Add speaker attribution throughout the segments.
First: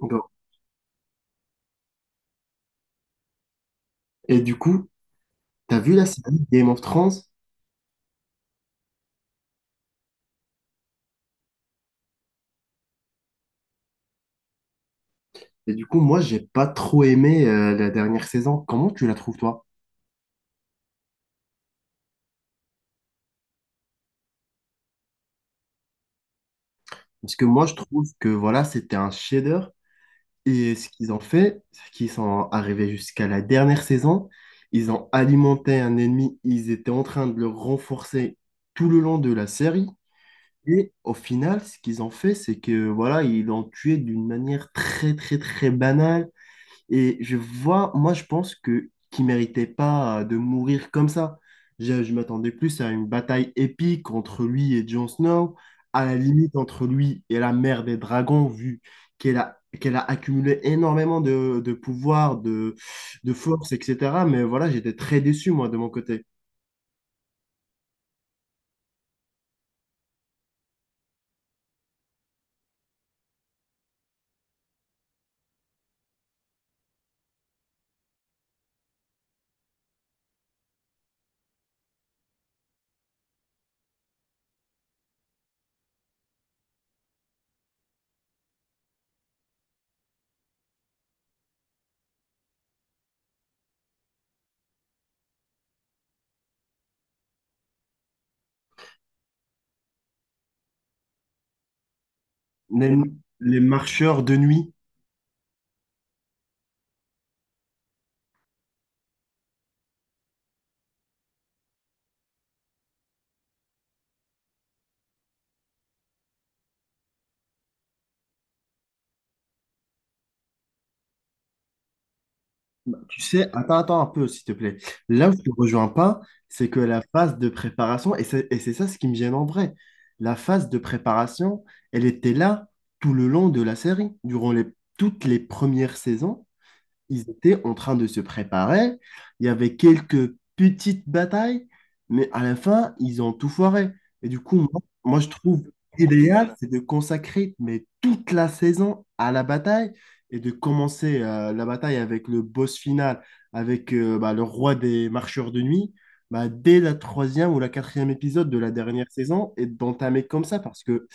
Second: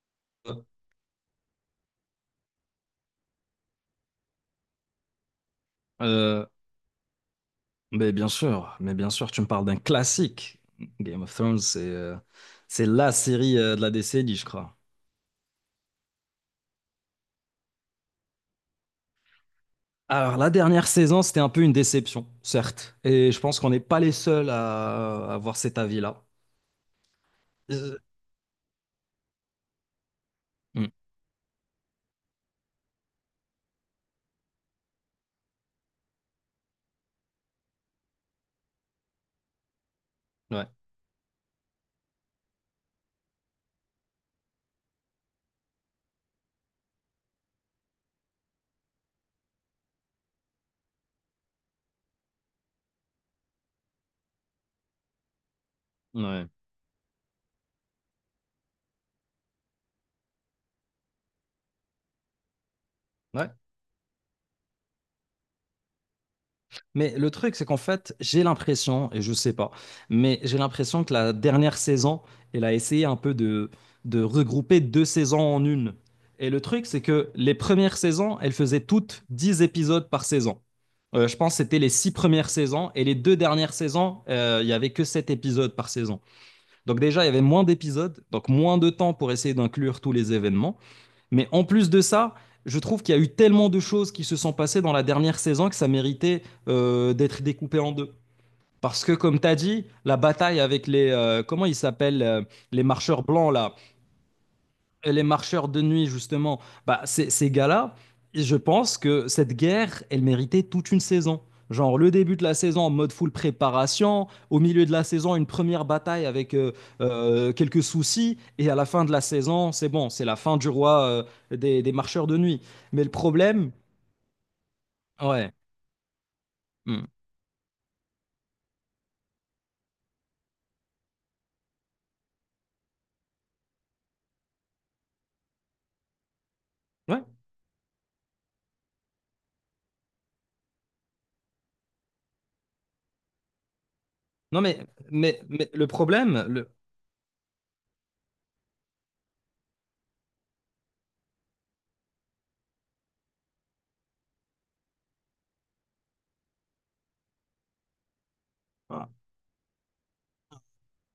Speaker 1: Bon. Et du coup, t'as vu la série
Speaker 2: Euh,
Speaker 1: Game of Thrones?
Speaker 2: mais bien sûr, mais bien sûr, tu me parles d'un classique. Game of Thrones, c'est la série de la décennie, je crois.
Speaker 1: Et du coup, moi, j'ai pas trop aimé la dernière saison. Comment tu la trouves, toi?
Speaker 2: Alors, la dernière saison, c'était un peu une déception, certes. Et je pense qu'on n'est pas les seuls à avoir cet avis-là.
Speaker 1: Parce que moi, je
Speaker 2: Euh,
Speaker 1: trouve que voilà, c'était un chef-d'œuvre. Et ce
Speaker 2: hmm,
Speaker 1: qu'ils ont fait, c'est qu'ils sont arrivés jusqu'à la dernière saison. Ils ont alimenté un ennemi. Ils étaient en train de le renforcer tout le long de la série.
Speaker 2: ouais,
Speaker 1: Et au final, ce qu'ils ont fait, c'est que voilà, ils l'ont tué d'une manière très, très, très banale. Et je vois, moi, je pense que qu'il méritait pas de mourir comme ça. Je m'attendais plus à une bataille épique entre lui et Jon Snow, à la
Speaker 2: ouais,
Speaker 1: limite entre lui et la mère des dragons, vu qu'elle a accumulé énormément de pouvoir, de
Speaker 2: ouais.
Speaker 1: force, etc. Mais voilà, j'étais très déçu, moi, de mon côté.
Speaker 2: Mais le truc, c'est qu'en fait, j'ai l'impression, et je sais pas, mais j'ai l'impression que la dernière saison, elle a essayé un peu de regrouper deux saisons en une. Et le truc, c'est que les premières saisons, elles faisaient toutes 10 épisodes par saison. Je pense que c'était les six premières saisons et les deux dernières saisons, il y avait que sept épisodes par saison. Donc déjà, il y avait moins d'épisodes, donc moins de temps pour essayer d'inclure tous les événements. Mais en plus de ça, je trouve qu'il y a eu tellement de choses qui se sont passées dans la dernière saison que ça méritait d'être découpé en deux. Parce que, comme tu as dit, la bataille avec les, comment ils s'appellent les
Speaker 1: Les,
Speaker 2: marcheurs blancs,
Speaker 1: les
Speaker 2: là,
Speaker 1: marcheurs de nuit,
Speaker 2: et les marcheurs de nuit, justement, bah, ces gars-là, je pense que cette guerre, elle méritait toute une saison. Genre le début de la saison en mode full préparation, au milieu de la saison une première bataille avec quelques soucis, et à la fin de la saison, c'est bon, c'est la fin du roi des marcheurs de nuit. Mais le
Speaker 1: tu sais,
Speaker 2: problème,
Speaker 1: attends, attends un peu, s'il te plaît. Là où je te
Speaker 2: ouais,
Speaker 1: rejoins pas, c'est que la
Speaker 2: hmm,
Speaker 1: phase de préparation, et c'est ça ce qui me gêne en vrai, la phase de préparation, elle était là tout le long de la série, toutes les premières saisons
Speaker 2: ouais,
Speaker 1: ils étaient en train de se préparer. Il y avait quelques petites batailles, mais à la fin, ils ont tout foiré. Et du coup,
Speaker 2: non mais,
Speaker 1: moi, je trouve
Speaker 2: mais le problème,
Speaker 1: idéal, c'est de consacrer mais toute la saison à la bataille et de commencer la bataille avec le boss final, avec bah, le roi des marcheurs de nuit, bah, dès la troisième ou la quatrième épisode de la dernière
Speaker 2: ah,
Speaker 1: saison et d'entamer comme ça parce que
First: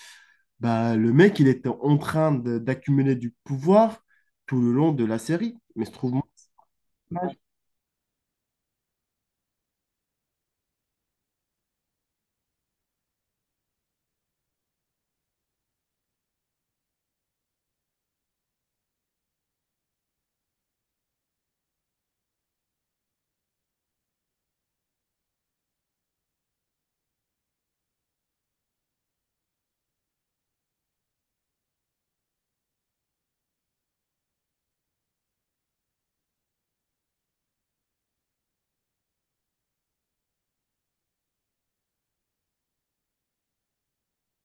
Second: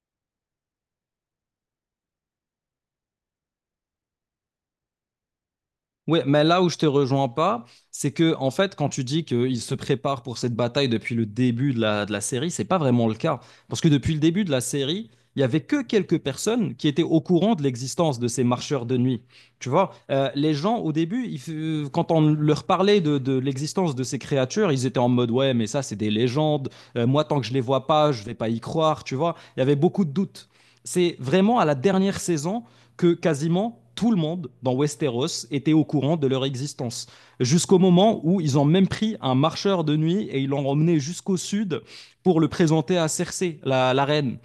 Speaker 1: bah, le mec, il était en train d'accumuler du pouvoir tout le long de la série. Mais se trouve,
Speaker 2: oui, mais là où je te rejoins pas, c'est que en fait, quand tu dis qu'ils se préparent pour cette bataille depuis le début de de la série, c'est pas vraiment le cas. Parce que depuis le début de la série, il y avait que quelques personnes qui étaient au courant de l'existence de ces marcheurs de nuit. Tu vois, les gens au début, quand on leur parlait de l'existence de ces créatures, ils étaient en mode ouais, mais ça c'est des légendes. Moi, tant que je les vois pas, je vais pas y croire. Tu vois, il y avait beaucoup de doutes. C'est vraiment à la dernière saison que quasiment tout le monde dans Westeros était au courant de leur existence. Jusqu'au moment où ils ont même pris un marcheur de nuit et ils l'ont emmené jusqu'au sud pour le présenter à Cersei, la reine.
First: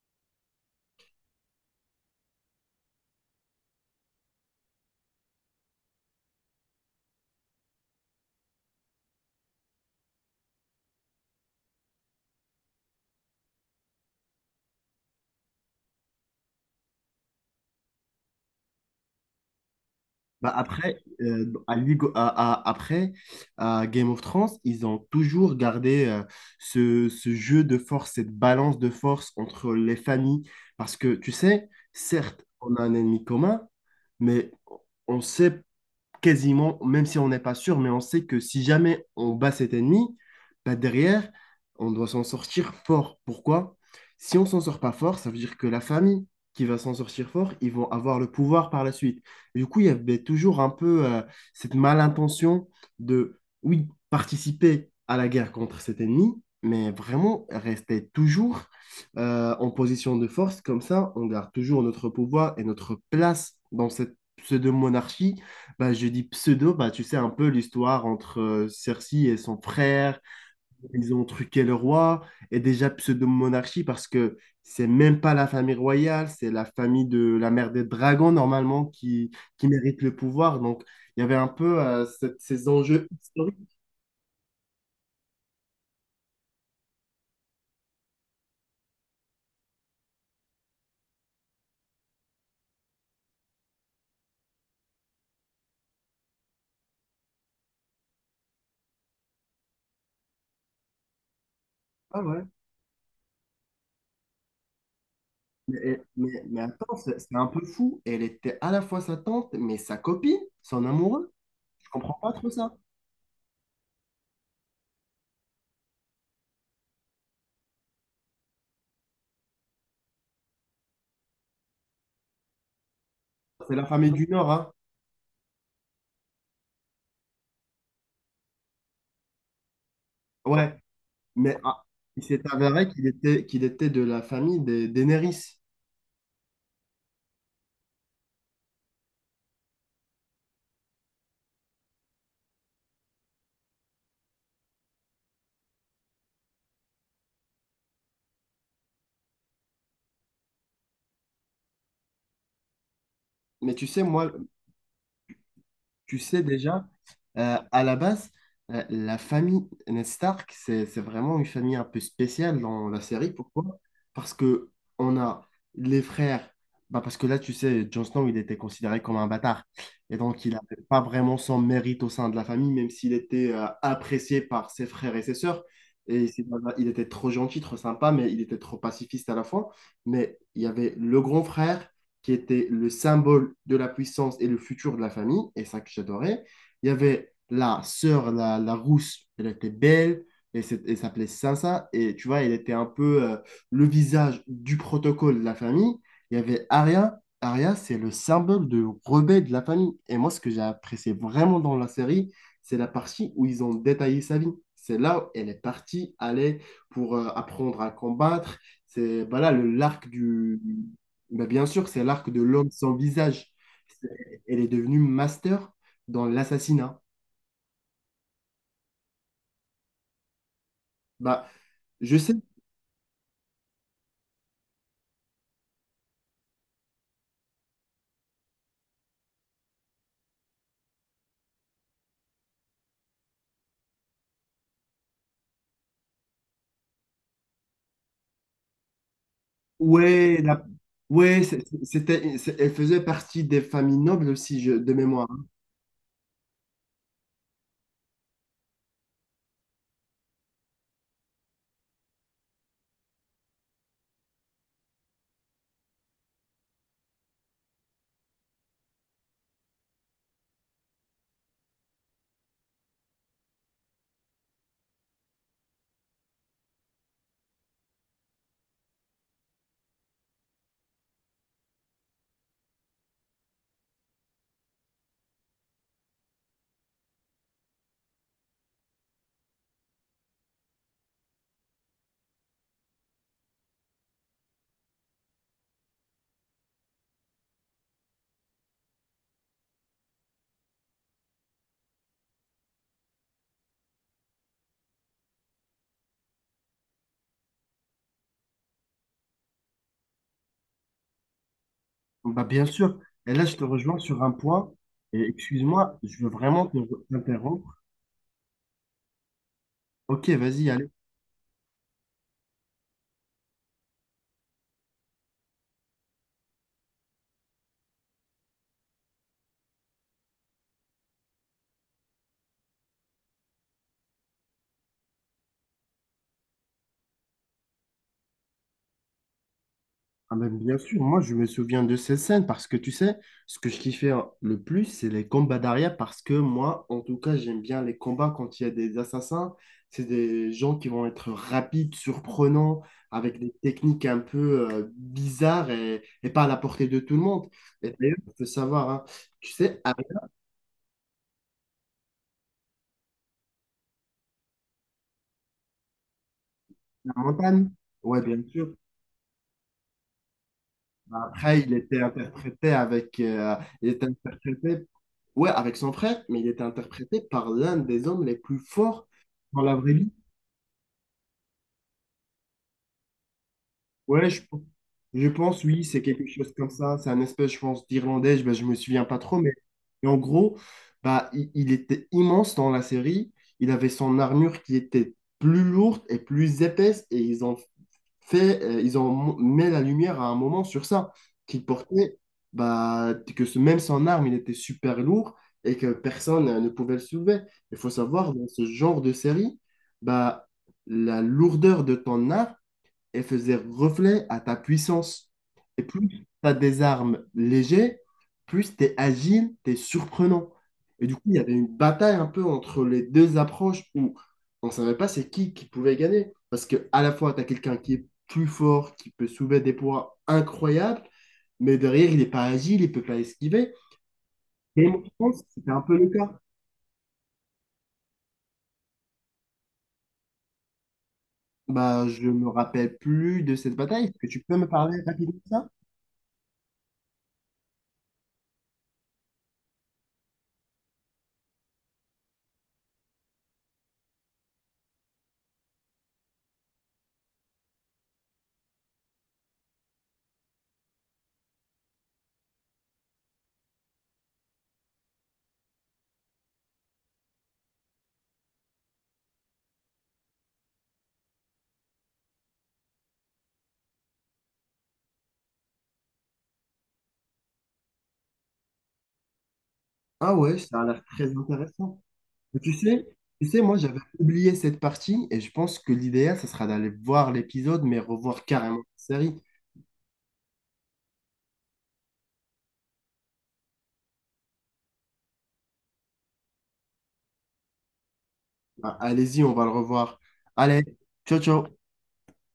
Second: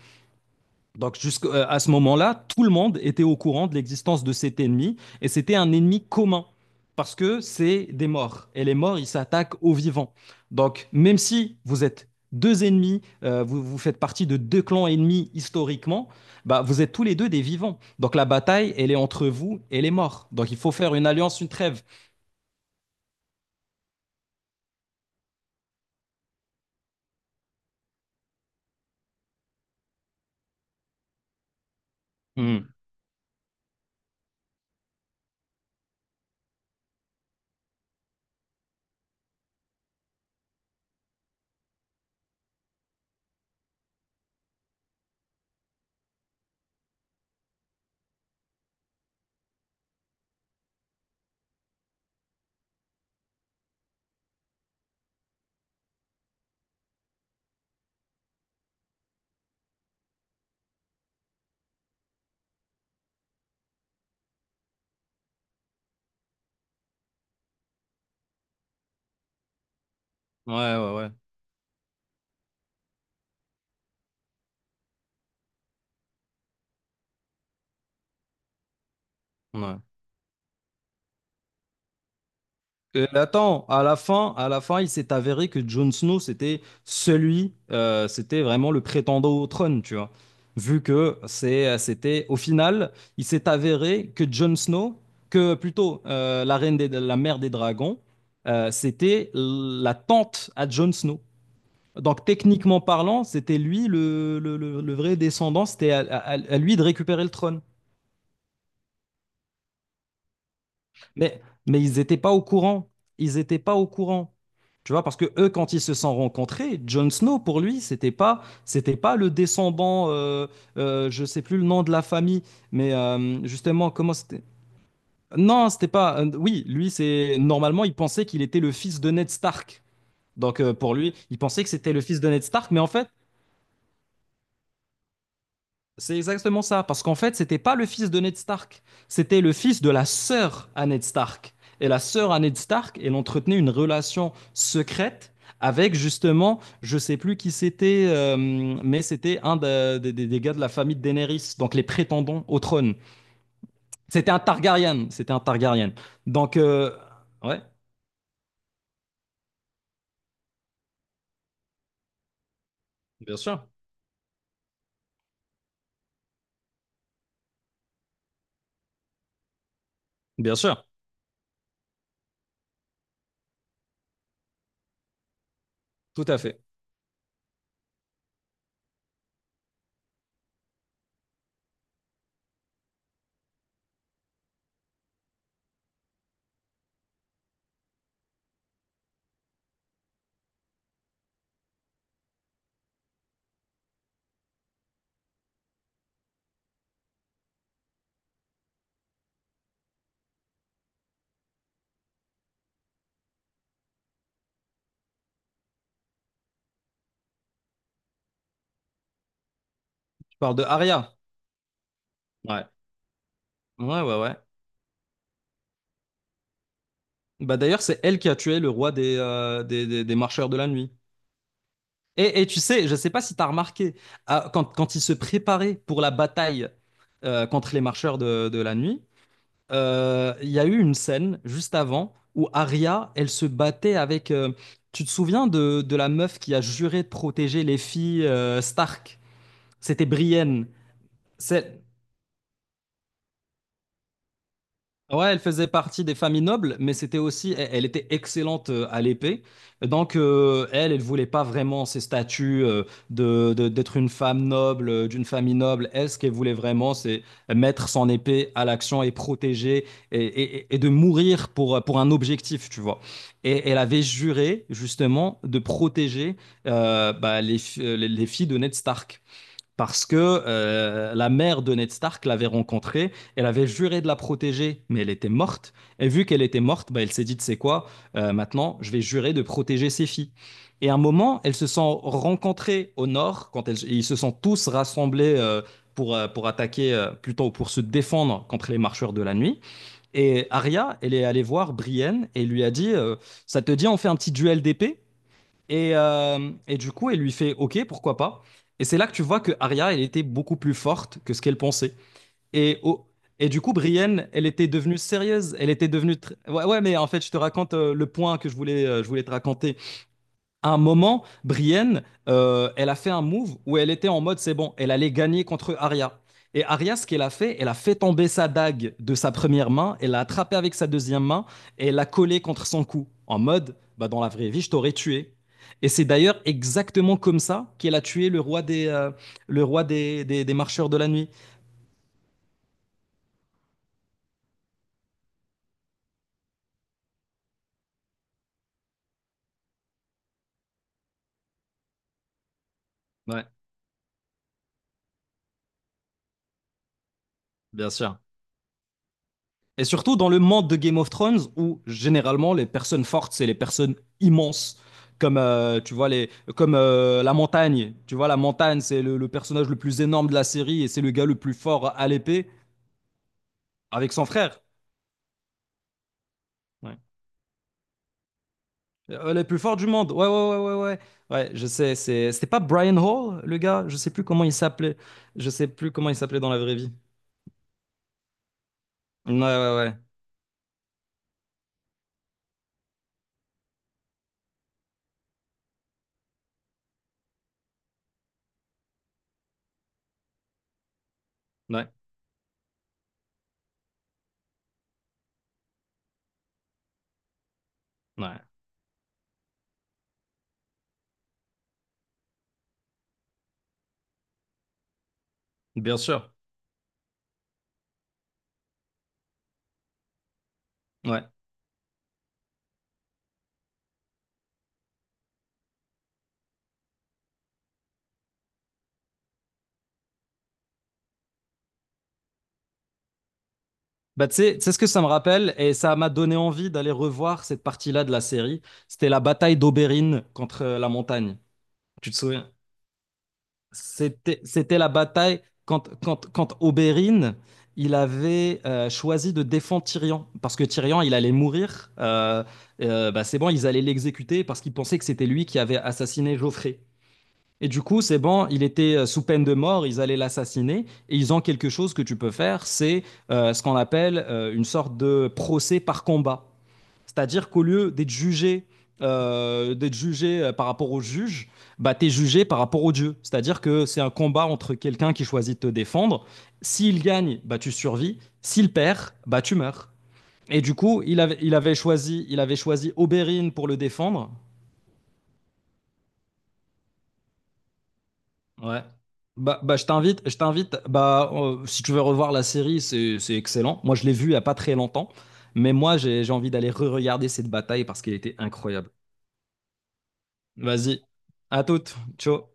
Speaker 2: Donc jusqu'à ce moment-là, tout le monde était au courant de l'existence de cet ennemi et c'était un ennemi commun parce que c'est des morts et les morts, ils s'attaquent aux vivants. Donc même si vous êtes deux ennemis, vous faites partie de deux clans ennemis historiquement, bah, vous êtes tous les deux des vivants. Donc la bataille, elle est entre vous et les morts.
Speaker 1: Bah
Speaker 2: Donc il faut faire
Speaker 1: après,
Speaker 2: une alliance, une
Speaker 1: à
Speaker 2: trêve.
Speaker 1: Ligo- à- après, à Game of Thrones, ils ont toujours gardé ce jeu de force, cette balance de force entre les familles. Parce que, tu sais, certes,
Speaker 2: Hmm.
Speaker 1: on a un ennemi commun, mais on sait quasiment, même si on n'est pas sûr, mais on sait que si jamais on bat cet ennemi, bah derrière, on doit s'en sortir fort. Pourquoi? Si on s'en sort pas fort, ça veut dire que la famille qui va s'en sortir fort, ils vont avoir le pouvoir par la suite. Et du coup, il y avait toujours un peu cette malintention de, oui, participer à la guerre contre cet ennemi, mais vraiment rester toujours en position de force. Comme ça, on garde toujours notre pouvoir et notre place dans cette pseudo-monarchie bah, je dis pseudo, bah, tu sais un peu l'histoire entre Cersei et son frère,
Speaker 2: Ouais, ouais, ouais.
Speaker 1: ils ont truqué le roi, et déjà pseudo-monarchie parce que c'est même pas la famille royale, c'est la famille de la mère des dragons normalement qui
Speaker 2: Ouais.
Speaker 1: mérite le pouvoir. Donc il y avait un peu ces enjeux
Speaker 2: Attends,
Speaker 1: historiques.
Speaker 2: à la fin, il s'est avéré que Jon Snow, c'était vraiment le prétendant au trône, tu vois. Vu que c'était, au final, il s'est avéré que Jon Snow, que plutôt la reine des, la mère des dragons, c'était la tante à Jon Snow.
Speaker 1: Ah
Speaker 2: Donc
Speaker 1: ouais.
Speaker 2: techniquement parlant, c'était lui le vrai descendant, c'était
Speaker 1: Mais, mais,
Speaker 2: à
Speaker 1: mais
Speaker 2: lui de
Speaker 1: attends, c'est
Speaker 2: récupérer le
Speaker 1: c'est un
Speaker 2: trône.
Speaker 1: peu fou. Elle était à la fois sa tante, mais sa copine, son amoureux.
Speaker 2: Mais, mais
Speaker 1: Je
Speaker 2: ils n'étaient
Speaker 1: comprends
Speaker 2: pas
Speaker 1: pas
Speaker 2: au
Speaker 1: trop ça.
Speaker 2: courant. Ils n'étaient pas au courant. Tu vois, parce que eux, quand ils se sont rencontrés, Jon Snow, pour lui, c'était pas le descendant, je sais plus le nom de la famille, mais
Speaker 1: C'est la
Speaker 2: justement,
Speaker 1: famille
Speaker 2: comment
Speaker 1: du
Speaker 2: c'était?
Speaker 1: Nord, hein.
Speaker 2: Non, c'était pas. Oui, lui, c'est normalement, il pensait qu'il était le fils de Ned Stark. Donc
Speaker 1: Ouais.
Speaker 2: pour lui, il
Speaker 1: Mais
Speaker 2: pensait que
Speaker 1: ah,
Speaker 2: c'était le fils
Speaker 1: il
Speaker 2: de
Speaker 1: s'est
Speaker 2: Ned Stark, mais en
Speaker 1: avéré
Speaker 2: fait,
Speaker 1: qu'il était de la famille des Daenerys.
Speaker 2: c'est exactement ça, parce qu'en fait, c'était pas le fils de Ned Stark, c'était le fils de la sœur à Ned Stark. Et la sœur à Ned Stark, elle entretenait une relation secrète avec justement, je sais plus qui c'était, mais c'était un de- des gars de la famille de Daenerys, donc les prétendants au trône.
Speaker 1: Mais tu sais, moi,
Speaker 2: C'était un Targaryen, c'était un Targaryen.
Speaker 1: Tu sais
Speaker 2: Donc,
Speaker 1: déjà,
Speaker 2: euh, ouais,
Speaker 1: à la base, la famille Ned Stark, c'est vraiment une famille un peu spéciale dans la série.
Speaker 2: bien
Speaker 1: Pourquoi?
Speaker 2: sûr,
Speaker 1: Parce que on a les frères. Bah parce que là, tu sais, Jon Snow, il était considéré comme un bâtard. Et donc, il
Speaker 2: bien
Speaker 1: n'avait
Speaker 2: sûr,
Speaker 1: pas vraiment son mérite au sein de la famille, même s'il était apprécié par ses frères et ses sœurs.
Speaker 2: tout
Speaker 1: Et
Speaker 2: à
Speaker 1: c'est-
Speaker 2: fait.
Speaker 1: il était trop gentil, trop sympa, mais il était trop pacifiste à la fois. Mais il y avait le grand frère qui était le symbole de la puissance et le futur de la famille, et ça que j'adorais. Il y avait la sœur, la rousse, elle était belle, elle s'appelait Sansa, et tu vois, elle était un peu le visage du protocole de la famille. Il y avait Arya, Arya, c'est le symbole de rebelle de la famille. Et moi, ce que j'ai apprécié vraiment dans la série, c'est la partie où ils ont détaillé sa vie. C'est là où elle est partie aller pour apprendre à combattre. C'est voilà le l'arc
Speaker 2: Je parle
Speaker 1: du,
Speaker 2: de Arya.
Speaker 1: mais bien sûr, c'est l'arc de
Speaker 2: Ouais,
Speaker 1: l'homme sans visage.
Speaker 2: ouais, ouais, ouais.
Speaker 1: Elle est devenue master dans l'assassinat.
Speaker 2: Bah d'ailleurs, c'est elle qui a tué le roi des marcheurs de la nuit.
Speaker 1: Bah, je sais,
Speaker 2: Et tu sais, je ne sais pas si tu as remarqué, quand, quand il se préparait pour la bataille contre les marcheurs de la nuit, il y a eu une scène juste avant où Arya, elle se battait avec... tu te souviens de la meuf qui a juré de protéger les filles Stark? C'était
Speaker 1: ouais, la-
Speaker 2: Brienne.
Speaker 1: ouais,
Speaker 2: C'est-
Speaker 1: elle faisait partie des familles nobles aussi, de
Speaker 2: Ouais,
Speaker 1: mémoire.
Speaker 2: elle
Speaker 1: Hein.
Speaker 2: faisait partie des familles nobles, mais c'était aussi, elle était excellente à l'épée. Donc, elle voulait pas vraiment ces statuts d'être une femme noble, d'une famille noble. Elle, ce qu'elle voulait vraiment, c'est mettre son épée à l'action et protéger et de mourir pour un objectif, tu vois. Et elle avait juré, justement, de protéger bah, les filles de Ned Stark parce que la mère de Ned Stark l'avait rencontrée, elle avait juré de la protéger, mais elle était morte. Et vu qu'elle était morte, bah, elle s'est dit, tu sais quoi, maintenant, je vais jurer de protéger ses filles. Et à un moment, elles se sont rencontrées au nord, quand ils se sont tous rassemblés pour attaquer, plutôt pour se défendre contre les marcheurs de la nuit. Et Arya, elle est allée voir Brienne et lui a dit, ça te dit, on fait un petit duel d'épée et du coup, elle lui fait OK, pourquoi pas. Et c'est là que tu vois que Arya, elle était beaucoup plus forte que ce qu'elle pensait.
Speaker 1: Bah, bien
Speaker 2: Et,
Speaker 1: sûr.
Speaker 2: au-
Speaker 1: Et là,
Speaker 2: et
Speaker 1: je
Speaker 2: du
Speaker 1: te
Speaker 2: coup,
Speaker 1: rejoins sur
Speaker 2: Brienne,
Speaker 1: un
Speaker 2: elle était
Speaker 1: point.
Speaker 2: devenue
Speaker 1: Et
Speaker 2: sérieuse. Elle était
Speaker 1: excuse-moi,
Speaker 2: devenue.
Speaker 1: je veux
Speaker 2: Tr- Ouais,
Speaker 1: vraiment
Speaker 2: ouais, mais en fait, je te raconte
Speaker 1: t'interrompre.
Speaker 2: le point que je voulais te raconter.
Speaker 1: Ok, vas-y,
Speaker 2: À un
Speaker 1: allez.
Speaker 2: moment, Brienne, elle a fait un move où elle était en mode c'est bon, elle allait gagner contre Arya. Et Arya, ce qu'elle a fait, elle a fait tomber sa dague de sa première main, elle l'a attrapée avec sa deuxième main et elle l'a collée contre son cou. En mode, bah, dans la vraie vie, je t'aurais tué. Et c'est d'ailleurs exactement comme ça qu'elle a tué le roi
Speaker 1: Ah ben,
Speaker 2: des
Speaker 1: bien
Speaker 2: marcheurs de
Speaker 1: sûr,
Speaker 2: la
Speaker 1: moi
Speaker 2: nuit.
Speaker 1: je me souviens de ces scènes parce que tu sais, ce que je kiffais le plus, c'est les combats d'arrière parce que moi, en tout cas, j'aime bien les combats quand il y a des assassins. C'est des gens qui vont être rapides, surprenants, avec
Speaker 2: Ouais,
Speaker 1: des techniques un peu bizarres et pas à la portée de tout le monde.
Speaker 2: bien
Speaker 1: Et d'ailleurs,
Speaker 2: sûr.
Speaker 1: il faut savoir, hein, tu sais,
Speaker 2: Et
Speaker 1: avec
Speaker 2: surtout dans le monde de Game of Thrones où généralement les personnes fortes, c'est les personnes immenses. Comme, euh, tu vois, les, comme
Speaker 1: la
Speaker 2: euh, la
Speaker 1: montagne,
Speaker 2: montagne. Tu
Speaker 1: ouais,
Speaker 2: vois, la
Speaker 1: bien sûr.
Speaker 2: montagne, c'est le personnage le plus énorme de la série et c'est le gars le plus
Speaker 1: Après,
Speaker 2: fort à l'épée
Speaker 1: il était
Speaker 2: avec son frère.
Speaker 1: interprété Ouais, avec son frère, mais il était
Speaker 2: Ouais.
Speaker 1: interprété par l'un des hommes les plus forts
Speaker 2: Le plus
Speaker 1: dans la
Speaker 2: fort du
Speaker 1: vraie vie.
Speaker 2: monde. Ouais, ouais, ouais, ouais, ouais. Ouais, je sais. C'était pas Brian Hall, le gars? Je sais plus
Speaker 1: Ouais,
Speaker 2: comment il s'appelait.
Speaker 1: je
Speaker 2: Je
Speaker 1: pense,
Speaker 2: sais
Speaker 1: oui,
Speaker 2: plus
Speaker 1: c'est
Speaker 2: comment il
Speaker 1: quelque
Speaker 2: s'appelait dans
Speaker 1: chose
Speaker 2: la
Speaker 1: comme
Speaker 2: vraie vie.
Speaker 1: ça. C'est un espèce, je pense, d'Irlandais, je, ben, je me souviens pas
Speaker 2: Ouais,
Speaker 1: trop,
Speaker 2: ouais, ouais.
Speaker 1: mais en gros, bah, il était immense dans la série. Il avait son armure qui était plus lourde et plus épaisse, et ils ont mis la lumière à un moment sur ça, qu'il
Speaker 2: Ouais,
Speaker 1: portait, bah, que ce, même son arme, il était super lourd et que personne ne pouvait le soulever. Il faut savoir,
Speaker 2: ouais.
Speaker 1: dans ce genre de série, bah, la lourdeur de ton arme, et faisait reflet à ta puissance. Et
Speaker 2: Bien
Speaker 1: plus tu
Speaker 2: sûr.
Speaker 1: as des armes légères, plus tu es agile, tu es surprenant. Et du coup,
Speaker 2: Ouais.
Speaker 1: il y avait une bataille un peu entre les deux approches où on ne savait pas c'est qui pouvait gagner. Parce que à la fois, tu as quelqu'un qui est plus fort, qui peut soulever des poids incroyables, mais derrière, il n'est pas agile, il ne peut pas esquiver.
Speaker 2: Bah, tu sais ce
Speaker 1: Et
Speaker 2: que ça
Speaker 1: moi,
Speaker 2: me
Speaker 1: je pense que
Speaker 2: rappelle,
Speaker 1: c'était
Speaker 2: et
Speaker 1: un
Speaker 2: ça
Speaker 1: peu le
Speaker 2: m'a donné
Speaker 1: cas.
Speaker 2: envie d'aller revoir cette partie-là de la série. C'était la bataille d'Oberyn contre la montagne.
Speaker 1: Bah,
Speaker 2: Tu te
Speaker 1: je me
Speaker 2: souviens?
Speaker 1: rappelle plus de cette bataille. Est-ce que tu peux me
Speaker 2: C'était la
Speaker 1: parler rapidement
Speaker 2: bataille
Speaker 1: de ça?
Speaker 2: quand Oberyn, il avait choisi de défendre Tyrion, parce que Tyrion, il allait mourir. Bah, c'est bon, ils allaient l'exécuter parce qu'ils pensaient que c'était lui qui avait assassiné Joffrey. Et du coup, c'est bon, il était sous peine de mort, ils allaient l'assassiner, et ils ont quelque chose que tu peux faire, c'est ce qu'on appelle une sorte de procès par combat. C'est-à-dire qu'au lieu d'être jugé, par rapport au juge, bah, tu es jugé par rapport au Dieu. C'est-à-dire que c'est un combat entre quelqu'un qui choisit de te défendre. S'il gagne, bah, tu survis. S'il perd, bah, tu meurs.
Speaker 1: Ah ouais,
Speaker 2: Et du
Speaker 1: ça a
Speaker 2: coup,
Speaker 1: l'air très intéressant.
Speaker 2: il avait
Speaker 1: Mais tu
Speaker 2: choisi
Speaker 1: sais, tu
Speaker 2: Oberyn
Speaker 1: sais,
Speaker 2: pour
Speaker 1: moi
Speaker 2: le
Speaker 1: j'avais
Speaker 2: défendre.
Speaker 1: oublié cette partie et je pense que l'idéal, ça sera d'aller voir l'épisode, mais revoir carrément la
Speaker 2: Ouais.
Speaker 1: série.
Speaker 2: Bah, je t'invite, bah, si tu veux revoir la série, c'est excellent. Moi, je l'ai vue il n'y a pas très longtemps, mais moi, j'ai envie d'aller re-regarder cette bataille parce qu'elle était incroyable.
Speaker 1: Ah, allez-y, on va le revoir. Allez,
Speaker 2: Vas-y,
Speaker 1: ciao,
Speaker 2: à
Speaker 1: ciao.
Speaker 2: toute, ciao.